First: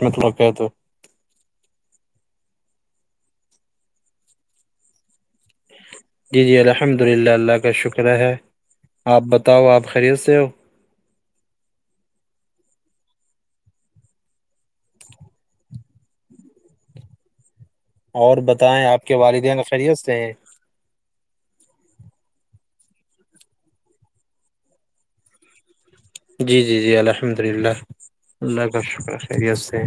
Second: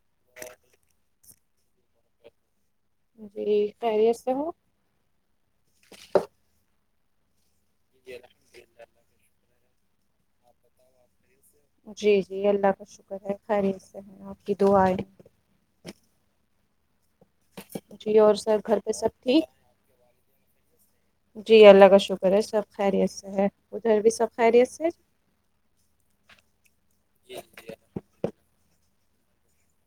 میںتبق کہ تو [inaudible] جی خریت سے ہو جی جی الحمد للہ اللہ کا شکر ہے آپ بتاؤ آپ خرید سے ہو جی جی اللہ کا شکر ہے خیرید سے ہیں آپ کی دو آڈی جی اور سر گھر بتائیں پہ آپ کے سب ٹھیک والدین کا خیریت سے ہے جی اللہ کا شکر ہے سب خیریت سے ہے ادھر بھی سب خیریت سے جی جی جی الحمد للہ اللہ کا شکر خیریت سے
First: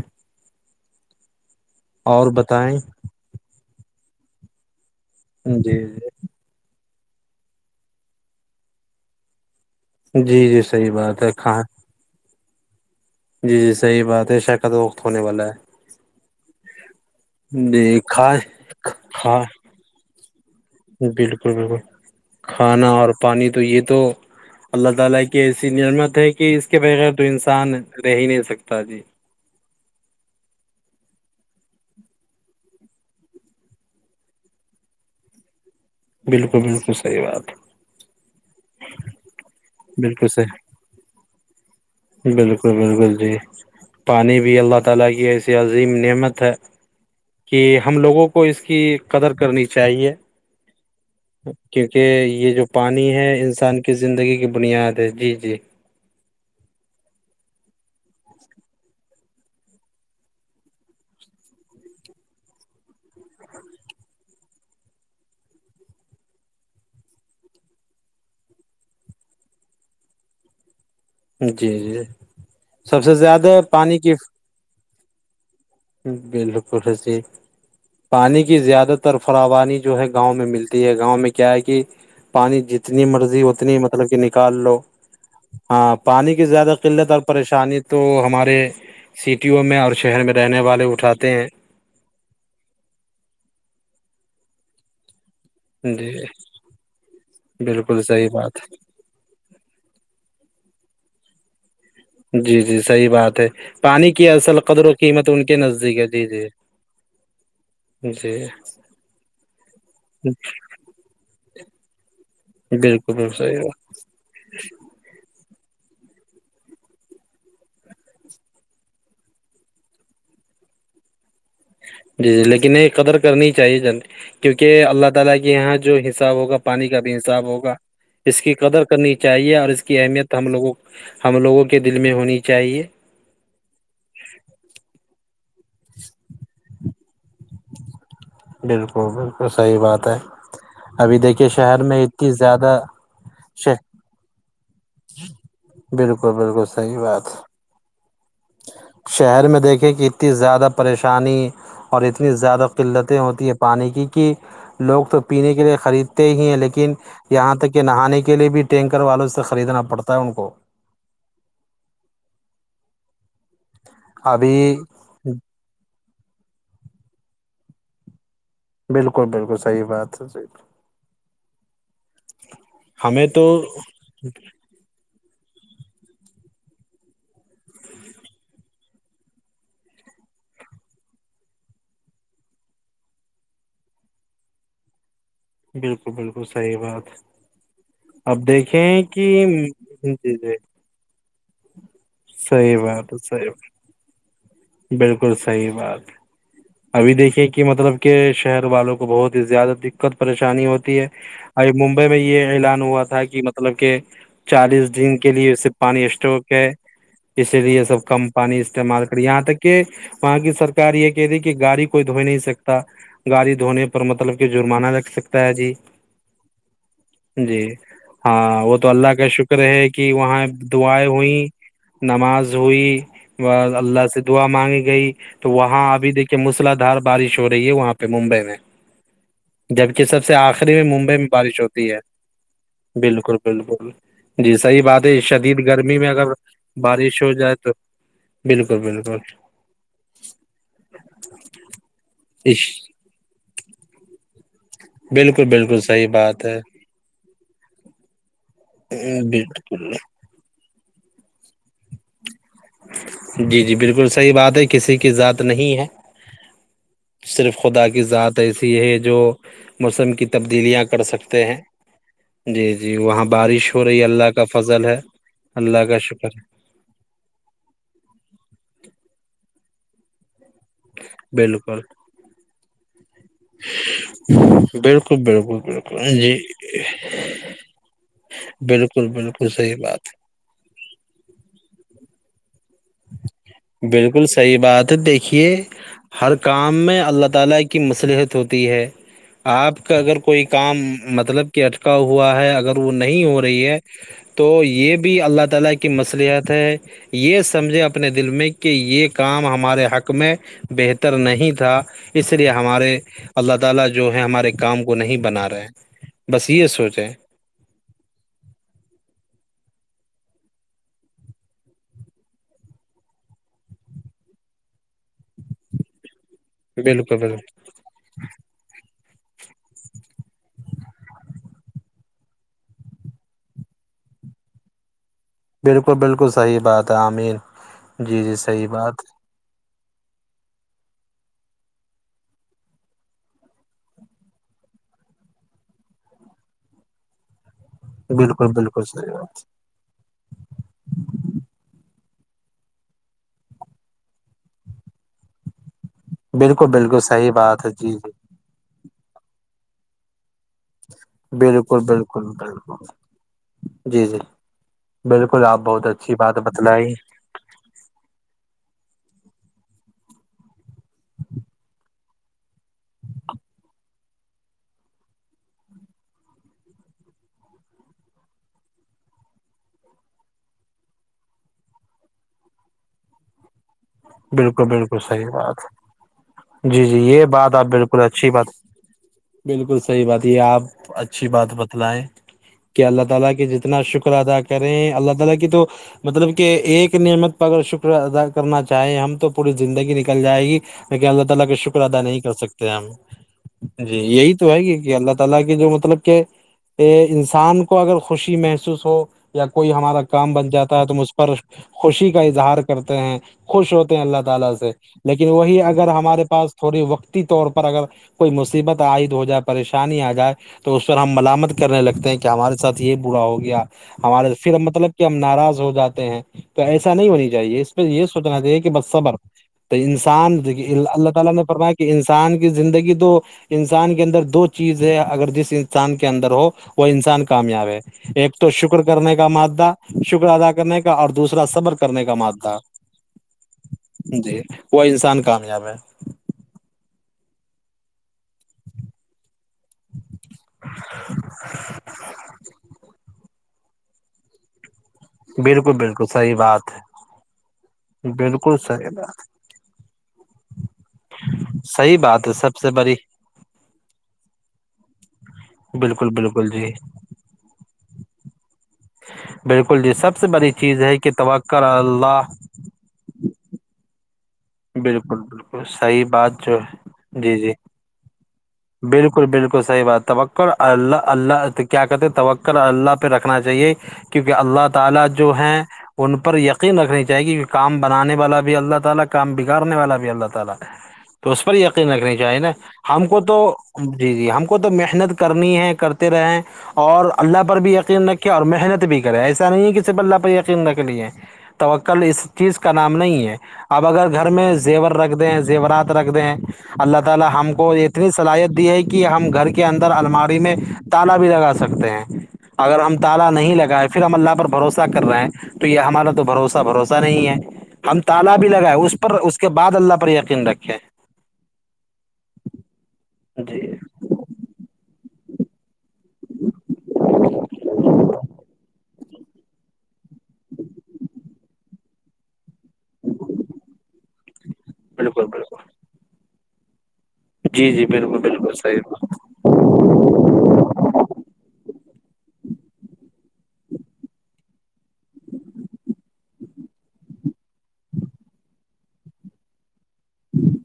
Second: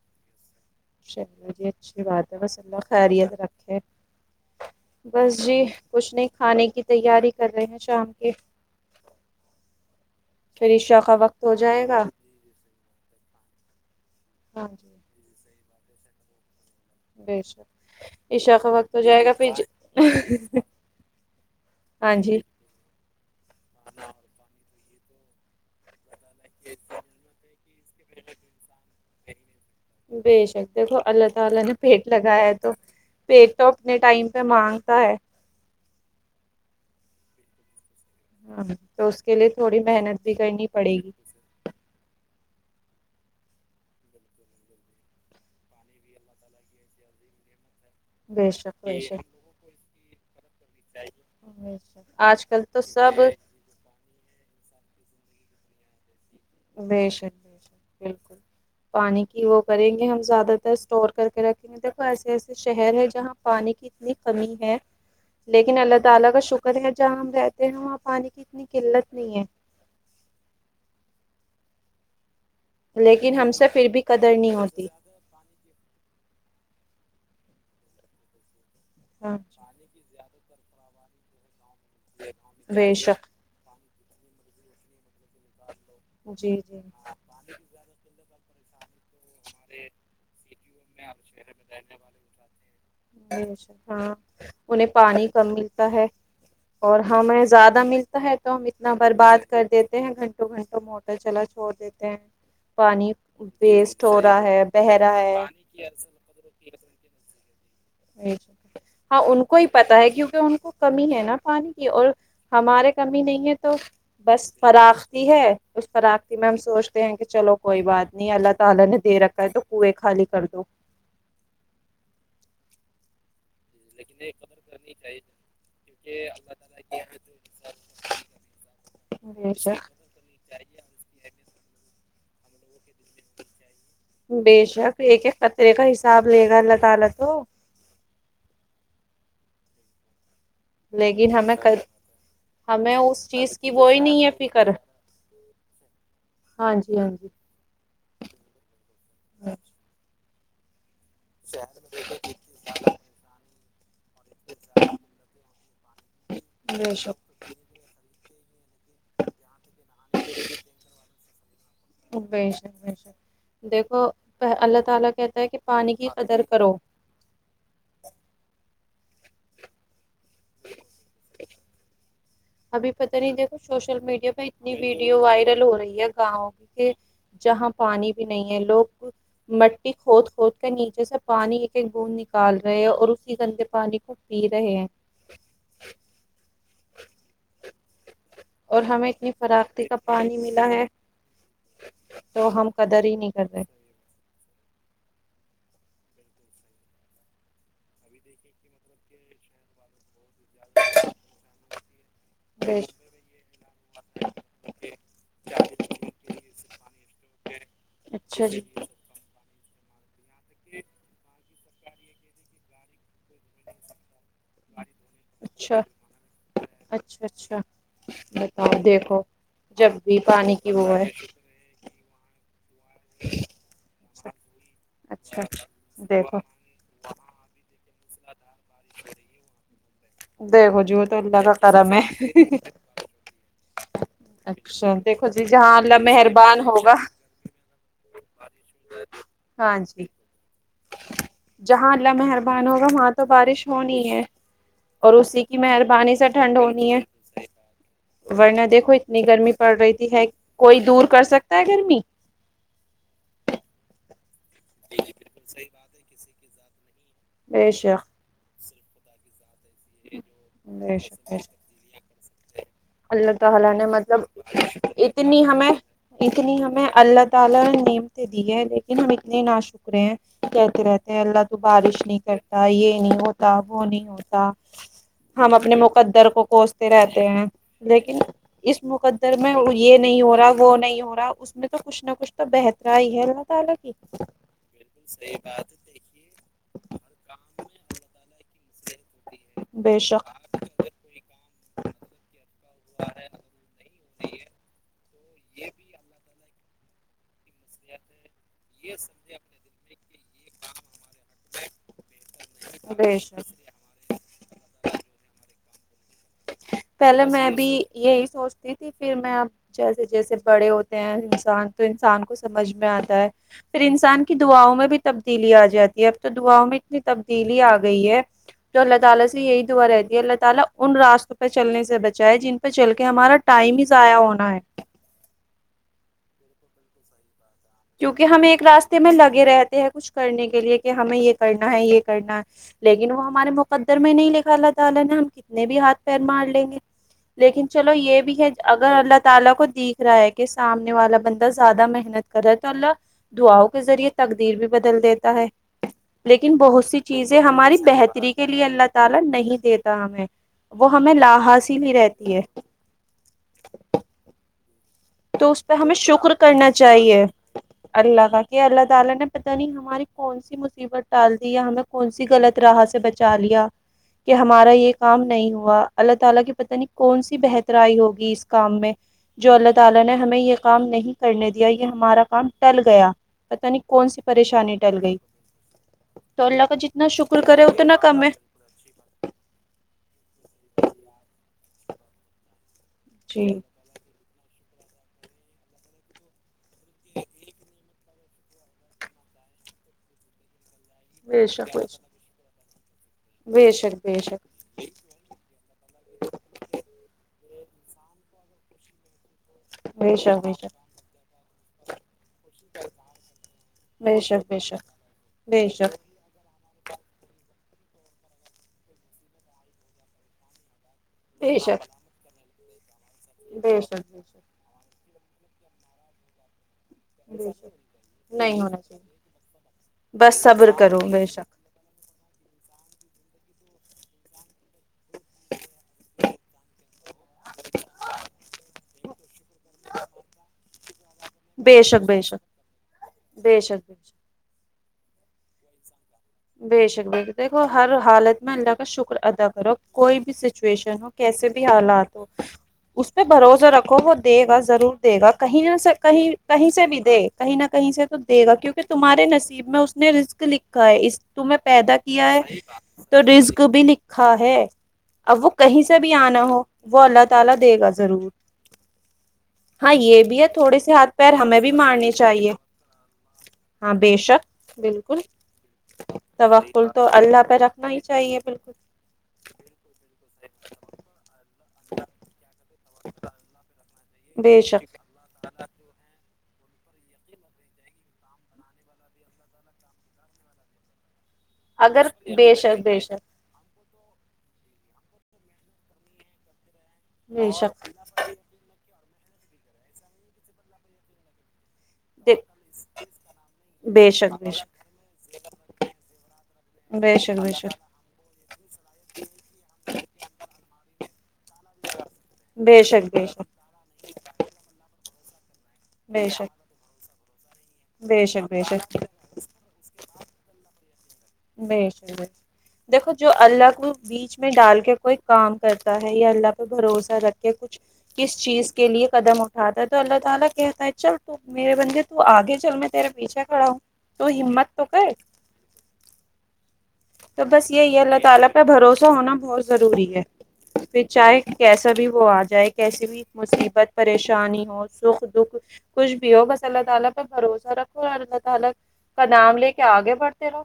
چلو جی اچھی بات اور ہے بس بتائیں اللہ خیریت رکھے بس جی کچھ نہیں کھانے کی تیاری کر رہے ہیں شام کے جی جی صحیح فریشا کا بات ہے وقت ہو کھاں جائے گا [unintelligible] جی جی صحیح بات ہے ہاں شرکت جی وقت ہونے والا ہے بش جی کھائے عشا کا وقت ہو جائے گا ہاں پھر [inaudible] بالکل بالکل ہاں جی کھانا اور پانی تو یہ تو اللہ تعالی کی ایسی نعمت ہے کہ اس کے بغیر تو انسان رہ ہی نہیں سکتا جی بے شک دیکھو اللہ تعالی نے پیٹ لگایا ہے تو پیٹ تو اپنے ٹائم پہ مانگتا ہے بالکل بالکل صحی بات ہے ہاں تو اس کے لیے تھوڑی محنت بالکل بھی صحیح کرنی پڑے گی بالکل بالکل جی پانی بھی اللہ تعالی کی ایسی عظیم نعمت ہے کہ ہم لوگوں کو بے اس کی شک بے شک قدر کرنی چاہیے کیونکہ آج یہ کل جو تو پانی سب ہے انسان کی زندگی کی بنیاد ہے جی جی بےشر بےشر بالکل پانی کی وہ کریں گے ہم زیادہ تر اسٹور کر کے رکھیںے دیکھو ایسے ایسے شہر ہے جہاں پانی کی اتنی کمی ہے لیکن اللہ تعالی کا شکر ہے جہاں ہم رہتے ہیں وہاں پانی کی اتنی قلت نہیں ہے جی جی سب سے لیکن ہم زیادہ سے پھر پانی بھی کی قدر نہیں ہوتی بالکل حسی پانی کی زیادہ زیادہ تر ہاں فراوانی جو ہے گاؤں میں ملتی ہے گاؤں میں کیا ہے کہ پانی بے جتنی شک مرضی اتنی مطلب کہ نکال لو ہاں پانی کی جی زیادہ جی قلت اور پریشانی تو ہمارے سٹیوں میں اور شہر میں رہنے والے اٹھاتے ہیں ہاں انہیں پانی کمی جی اور ہمیں زیادہ بالکل ملتا صحیح ہے بات تو ہم اتنا برباد کر دیتے ہیں گھنٹوں گھنٹوں موٹر چلا چھوڑ دیتے ہیں جی جی صحیح پانی بات ہے ویسٹ پانی ہو کی رہا اصل ہے قدر بہ و رہا قیمت ہے ان کے نزدیک ہے جی جی جی ہاں ان کو ہی پت ہے کیونکہ ان کو کمی ہے نا پانی کی اور ہمارے بالکل کمی بالکل نہیں ہے صحیح تو بات بس فراختی ہے اس فرختی میں ہم سوچتے ہیں کہ چلو کوئی بات نہیں اللہ تعالی نے دے رکھا تو کئے خالی کر دو جی جی لیکن یہ قدر کرنی چاہیے ج کیونکہ اللہ تعالی کے یہاں جو حساب ہوگا پانی کا بھی حساب ہوگا اس کی قدر کرنی بے چاہیے اور اس شک کی اہمیت ہم لوگوں ہم لوگوں کے دل میں ہونی چاہیے بے شک ایک ایک قطرے کا حساب لے گا اللہ تعالی تو بالکل بالکل صحی بات ہے ابھی لیکن دیکھیے ہمیں شہر میں اتنی زیادہ ہمیں اس چیز کی وہی نہیں ہے فکر بالکل بالکل ہاں سحی جی ہاں بات جی شہر میں دیکھیں کہ اتنی زیادہ پریشانی اور اتنی زیادہ قلتیں ہوتی ہیں پانی کی کہ لوگ تو پینے کے لیے خریدتے ہی ہیں لیکن بے شک یہاں تک کہ نہانے کے لیے بھی ٹینکر والوں سے خریدنا پڑتا ہے ان کو بیش بیشر دیکھو ابھی اللہ تعالی کہتا ہے کہ پانی کی قدر کرو بالکل بالکل صحی بات ہے جی ابھی پتا ہمیں نہیں تو دیکھو سوشل میڈیا پہ اتنی ویڈیو وائرل ہو رہی ہے گاؤں کی کہ جہاں پانی بھی نہیں ہے لوگ مٹی کھود کھود کے نیچے سے پانی ایک ایک بوند نکال رہے ہے اور اسی گندے پانی کو پی رہے ہیں بالکل بالکل صحی بات اب اور دیکھیں ہمیں کہ اتنی فراختی کا پانی چیزیں ملا ہے تو صی ہم قدر بات ہی ہے نہیں صحی کر رہے بات بالکل صحی بات ابھی دیکھیے کہ مطلب کہ شہر والوں کو بہت ہی زیادہ دقت پریشانی ہوتی ہے ا ممبئی میں یہ اعلان بیش ہوا تھا کہ مطلب کہ چالیس دن کے لیے اس سے پانی اسٹک ہے اسی لیے سب اچھا کمپنیانی جی استعمال یہاں تک کہ وہاں کی سرک یہ کہہ رہی کہ گاڑی کوئی دھوئی نہیں سکتا گاڑی دھونے پر مطلب کہ جرمانہ لگ سکتا ہے جی اچھا اچھا اچھا جی ہاں بتاؤ وہ تو اللہ دیکھو کا شکر ہے جب کہ بھی وہاں پانی کی وہ ہے دعائیں ہوئیں نماز ہوئی اللہ سے دعا مانگی گئی اچھا تو وہاں ابھی دیکھو دیکھیے م مسلا دار بارش ہو رہی ہے وہاں پہ ممبئی میں بارش رہ جبک سب سے آخری میں ممبئی میں بارش ہوتی ہے بالکل بالکل جی صحیح اچھا بات ہے دیکھو جی شدید جہاں گرمی اللہ میں اگر مہربان ہوگا بارش ہو جائے تو بالکل بالکل ہاں جی جہاں اللہ اس مہربان ہوگا وہاں تو بارش ہونی ہے اور اسی بالکل کی بالکل صحیح مہربانی سے بات ٹھنڈ ہونی ہے ورنہ دیکھو اتنی گرمی پڑ بالکل رہی ت ہے کوئی دور کر سکتا ہے گرمی جی جی بالکل صحیح بات ہے کسی کی ذات نہیں ہے صرف بے شک خدا کی ذات ایسی ہے جو موسم کی تبدیلیاں بے کر سکتے ہیں جی جی وہاں اللہ تعالی بارش ہو نے رہی ہے مطلب اللہ کا فضل ہے اتنی ہمیں اللہ کا شکر اتنی ہمیں اللہ تالا نیم تو دی ہے لیکن ہم اتنے نہ شک کے کہتے رہتے ہے اللہ تو بالکل بارش نہیں کرتا یہ نہیں ہوتا وہ نہیں ہوتا بالکل ہم بالکل اپنے بالکل مقدر جی کو کوستے رہتے ہیں لیکن اس بالکل مقدر بالکل میں وہ صحیح یہ بات نہیں ہو رہا وہ نہیں ہو رہا اس میں تو کچھ نہ کچھ تو بہترا ہی ہے تعالی کی بالکل صحیح بات ہے دیکھیے ہر کام میں اللہ تعالی کی مصلحت ہوتی ہے آپ کا بے اگر شک کوئی کام مطلب کہ اٹکا ہوا ہے اگر وہ نہیں ہو رہی ہے تو یہ بھی اللہ تعالی کی مصلحت ہے یہ مجھے اپنے دل میں کہ یہ کام ہمارے حق میں بہتر نہیں تھا اس لیے ہمارے بے اللہ شک تعالی جو ہے ہمارے کام کو نہیں بنا رہے ہیں بس یہ سوچ پہلے میں بھی یہی سوچتی تھی پھر میں جیسے جیسے بڑے ہوتے ہیں انسان تو انسان کو سمجھ میں آتا ہے پھر انسان کی دعاؤ میں بھی تبدیلی آ جاتی اب تو دعاؤں میں اتنی بالکل بالکل تبدیلی آ گئی ہے تو اللہ تعالی سے یہی دعا رہتی ہے اللہ تعی ان راست پہ چلنے سے بچا ہے جن پہ چل کے ہمارا ٹائم ہی ضائع ہونا ہے بالکل بالکل صحیح بات ہے آمین جی کیونکہ جی ہم ایک صحیح راستے بات میں لگے رہتے ہیں کچھ کرنے کے لیے کہ ہمیں یہ کرنا ہے یہ کرنا ہے لیکن وہ ہمارے مقدر میں نہیں لھا اللہ تعالی نے ہم کتنے بھی ہاتھ پیر مار لیں گے لیکن چلو یہ بھی ہے بالکل بالکل اگر صحیح بات اللہ تعالی کو دیکھ رہا ہے کہ سامنے والا بندہ زیادہ محنت قدرت اللہ دعاؤ کے ذریعے تقدیر بھی بدل دیتا ہے لیکن بالکل بہت سی بالکل صحیح چیزیں بات ہے ہماری جی جی بہتری کے لیے اللہ تعالی نہیں دیتا ہمیں وہ ہمیں لاحاسی ہی بالکل بھی بالکل رہتی ہے بالکل جی جی بالکل تو آپ اس پہ بہت ہمیں اچھی شکر بات کرنا بتلائی چاہیے اللہ کا کہ اللہ تعالی نے پتہ نہیں ہماراری کون سی ی مصیبت ڈال دی یا ہمیں کون سی غط راہ سے بچا لیا کہ ہمارا یہ کام نہیں ہوا اللہ تعالی کی پتہ نہیں کون سی بہترائی ہوگی اس کام میں جو اللہ تعالینے ہمیں یہ کام نہیں کرنے دیا یہ ہمارا کام ٹل گیا پت نہیں کون سی بالکل پریشانی ٹل بالکل گئی صحیح بات تو اللہ کا جی جی جتنا یہ شکر بات کرے آپ اتنا بالکل کم ہے اچھی بات بالکل صحیح بات یہ آپ اچھی بات بتلائیں کیا اللہ الال کہ جی جتنا شکر ادا کریں اللہ تعالی کی تو مطلب کہ ایک نعمت پر اگر شکر ادا کرنا چاہے ہم تو پوری زندگی نکل جائے گی لیکن اللہ تعالی بے کا شک شکر ادا نہیں کر سکتے ہم بے شک جی بے یہی شک تو ہے گی کہ اللہ الالا کے جو مطلب کہ انسان کو اگر خوشی محسوس ہو یا کوئی ہمارا بے کام شک بے شک بن بے شک جاتا ہے تو اس پر خوشی کا اظہار کرتے ہیں خوش ہوتے ہیں بے اللہ تعالی شک بے سے شک لیکن وہی بے اگر شک ہمارے پاس تھوڑی وقتی طور پر اگر کوئی مصیبت عائد ہو جائے پریشانی آ جائے تو اس پر ہم ملامت بے کرنے شک لگتے ہیں کہ ہمارے ساتھ یہ بورا ہو گیا بے شک بے ہمارے شک پھر ہم مطلب کہ ہم ناراض ہو جاتے ہیں تو ایسا نہیں ہونی بے چاہیے اس شک میں یہ چنا نہیں چ کہ ہونا بس صبر چاہیے تو انسان بس صبر کرو اللہ بے تعالی نے شک پ [unintelligible] کہ انسان کی زندگی تو انسان کے اندر دو چیز ہے اگر ج انسان کے اندر ہو وہ انسان کامیاب ہے ایک تو شکر کرنے کا مادہ شکر ادا کرنے کا اور دوسرا صبر بے کرنے شک کا بے شک مادہ بے شک [unintelligible] جی وہ انسان کامیاب ہے بے شک ب دیکھو ہر حالت میں اللہ کا شکر ادا و کوئی بھی سچویشن ہو کیسے بھی حالات ہو اس پہ بھروسہ رکھو وہ دے گا ضرور دے گا کہیں بالکل نہ بالکل کہیں صحیح کہیں بات سے بھی دے کہیں نہ کہیں سے ہے تو دے گا بالکل کیونکہ صحیح بات تمہارے نصیب میں اس نے رسک لکھا ہے اس تو میں پیدا صحیح بات کیا سب ہے سے بڑی تو رزک بھی لکھا ہے اب وہ کہیں سے بالکل بھی آنا بالکل ہو جی وہ اللہ تعالی دے گا ضرور بالکل ہاں جی سب یہ سے بھی ہے بڑی تھوڑے چیز سے کہ ہاتھ پیر توقع ہمیں بھی مارنی اللہ چاہیے ہاں بے شک بالکل بالکل صحیح بات جو توقل تو ہے جی اللہ جی پہ رکھنا ہی چاہیے بالکل بالکل بالکل صحیح بات توکر اللہ اللہ کیا کہتے تکر اللہ پہ رکھنا چاہیے کیونکہ بے اللہ شک تعالی جو ہیں ان پر یقین رکھنی چاہی گی کام بنانے والا بھی اللہ تعالی کام بگاڑنے والا بھی اللہ تعالی تو اس پر یقین اگر رکھنی چاہیے نا بے شک بے ہم کو شک تو جی جی ہم کو تو محنت کرنی ہے کرتے رہے اور اللہ بے پر بھی شک یقین رکھ اور محنت بھی کرے ایسا نہیں ہے کہ ص بلہ پہ یقین نہ کے لیے توکل اس چیز کا نام نہیں ہے بے اگر گھر شک بے میں شک زیور رکھ دیں ہیں زیورات رکھ دیں ہیں اللہ بے تعالی ہم کو شک یہ اتنی صلاحیت دی ہے کہ ہم گھر کے اندر الماری میں تال بھی لگا سکتے سکتے ہیں اگر بے ہم شک بے تالا شک نہیں لگائے پھر ہم اللہ پر بھروسہ کر رہے ہیں تو یہ ہمارا تو بے شک بھروسہ بھروسہ نہیں ہے ہم بے تال بھی شک بے لگائے شک بے اس شک پر اس کے بعد اللہ پر یقین رکھیں ب ب دیکھو جو اللہ کو بیچ میں ڈال کے کوئی کام کرتا ہے یا اللہ پہ بھروسہ رکھ کے کچھ کس چیز کے لیے قدم اٹھاتا ہے تو اللہ تعالی کہتا ہے چل تو میرے بندے تو آگے چل میں تیرے پیچھا کھڑا ہوں تو ہمت تو کر بالک ب [unintelligible] تو بس جی جی یہی ہے بالکل اللہ تعالی بالکل پہ صحیح بھروسہ ہونا بہت ضروری ہے پھر چاہے کیسا بھی وہ آ جائے کیسے بھی مصیبت پریشانی ہو سکھ دکھ کچھ بھی ہو بس اللہ تعالی پ بھروسہ رکھو اور اللہ تعالی کا نام لے کے آگے بڑھتے رہو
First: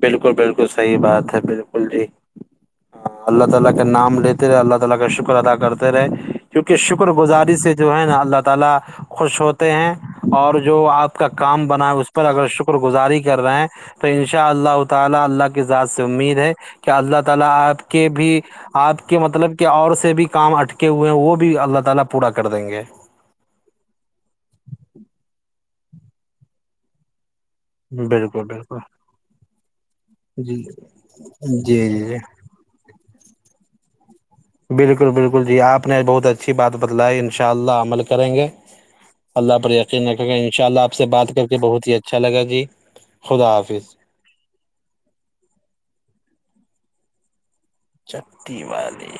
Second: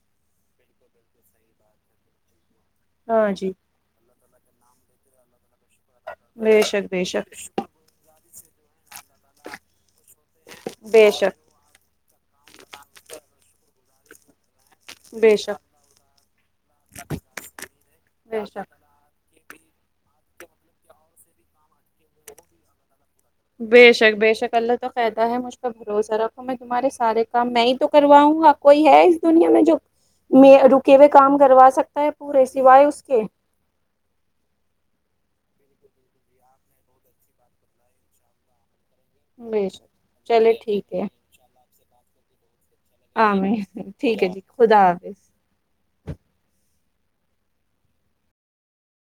بالکل بالکل صحیح بات ہے بالکل جی ہ ہاں اللہ جی تعالی نام لیتے رہے اللہ تعالی کا شکر ادا کرتے رہے بے کیونکہ شک بے شکر شک گزاری سے جو ہے نا اللہ تعالی خوش ہوتے ہیں اور جو بے آپ کا کام بنا ہے اس اگر شکر شک گزاری کر رہے ہیں تو ان شاء اللہ تعالی بے اللہ شک کی ذات سے امید ہے کہ اللہ تعالی آپ کے بھی بے شک آپ کے مطلب کہ اور سے بھی کام اٹکے ہوئے ہیں وہ بھی اللہ تعالی پورا کر دیں گے بے شک بے شک اللہ تو قدہ ہے مجھ پہ بھروسہ رکھو میں تمہارے سارے کام میں تو کرواؤں بالکل گا بالکل کوئی ہے اس دنیا میں جو جی رکے ہوئے کام جی کروا سکتا جی ہے جی پورے سوائے اس کے بالکل بالکل جی آپ نے بہت اچھی بات بتلائی ان شاء اللہ عمل کریں گے اللہ بے پر شک یقین رکھے گا ان چلے شاء اللہ ٹھیک آپ ہے سے بات کر کے بہت ہی اچھا لگا جی ہاں میں ٹھیک ہے جی خدا حافظ جکتی والی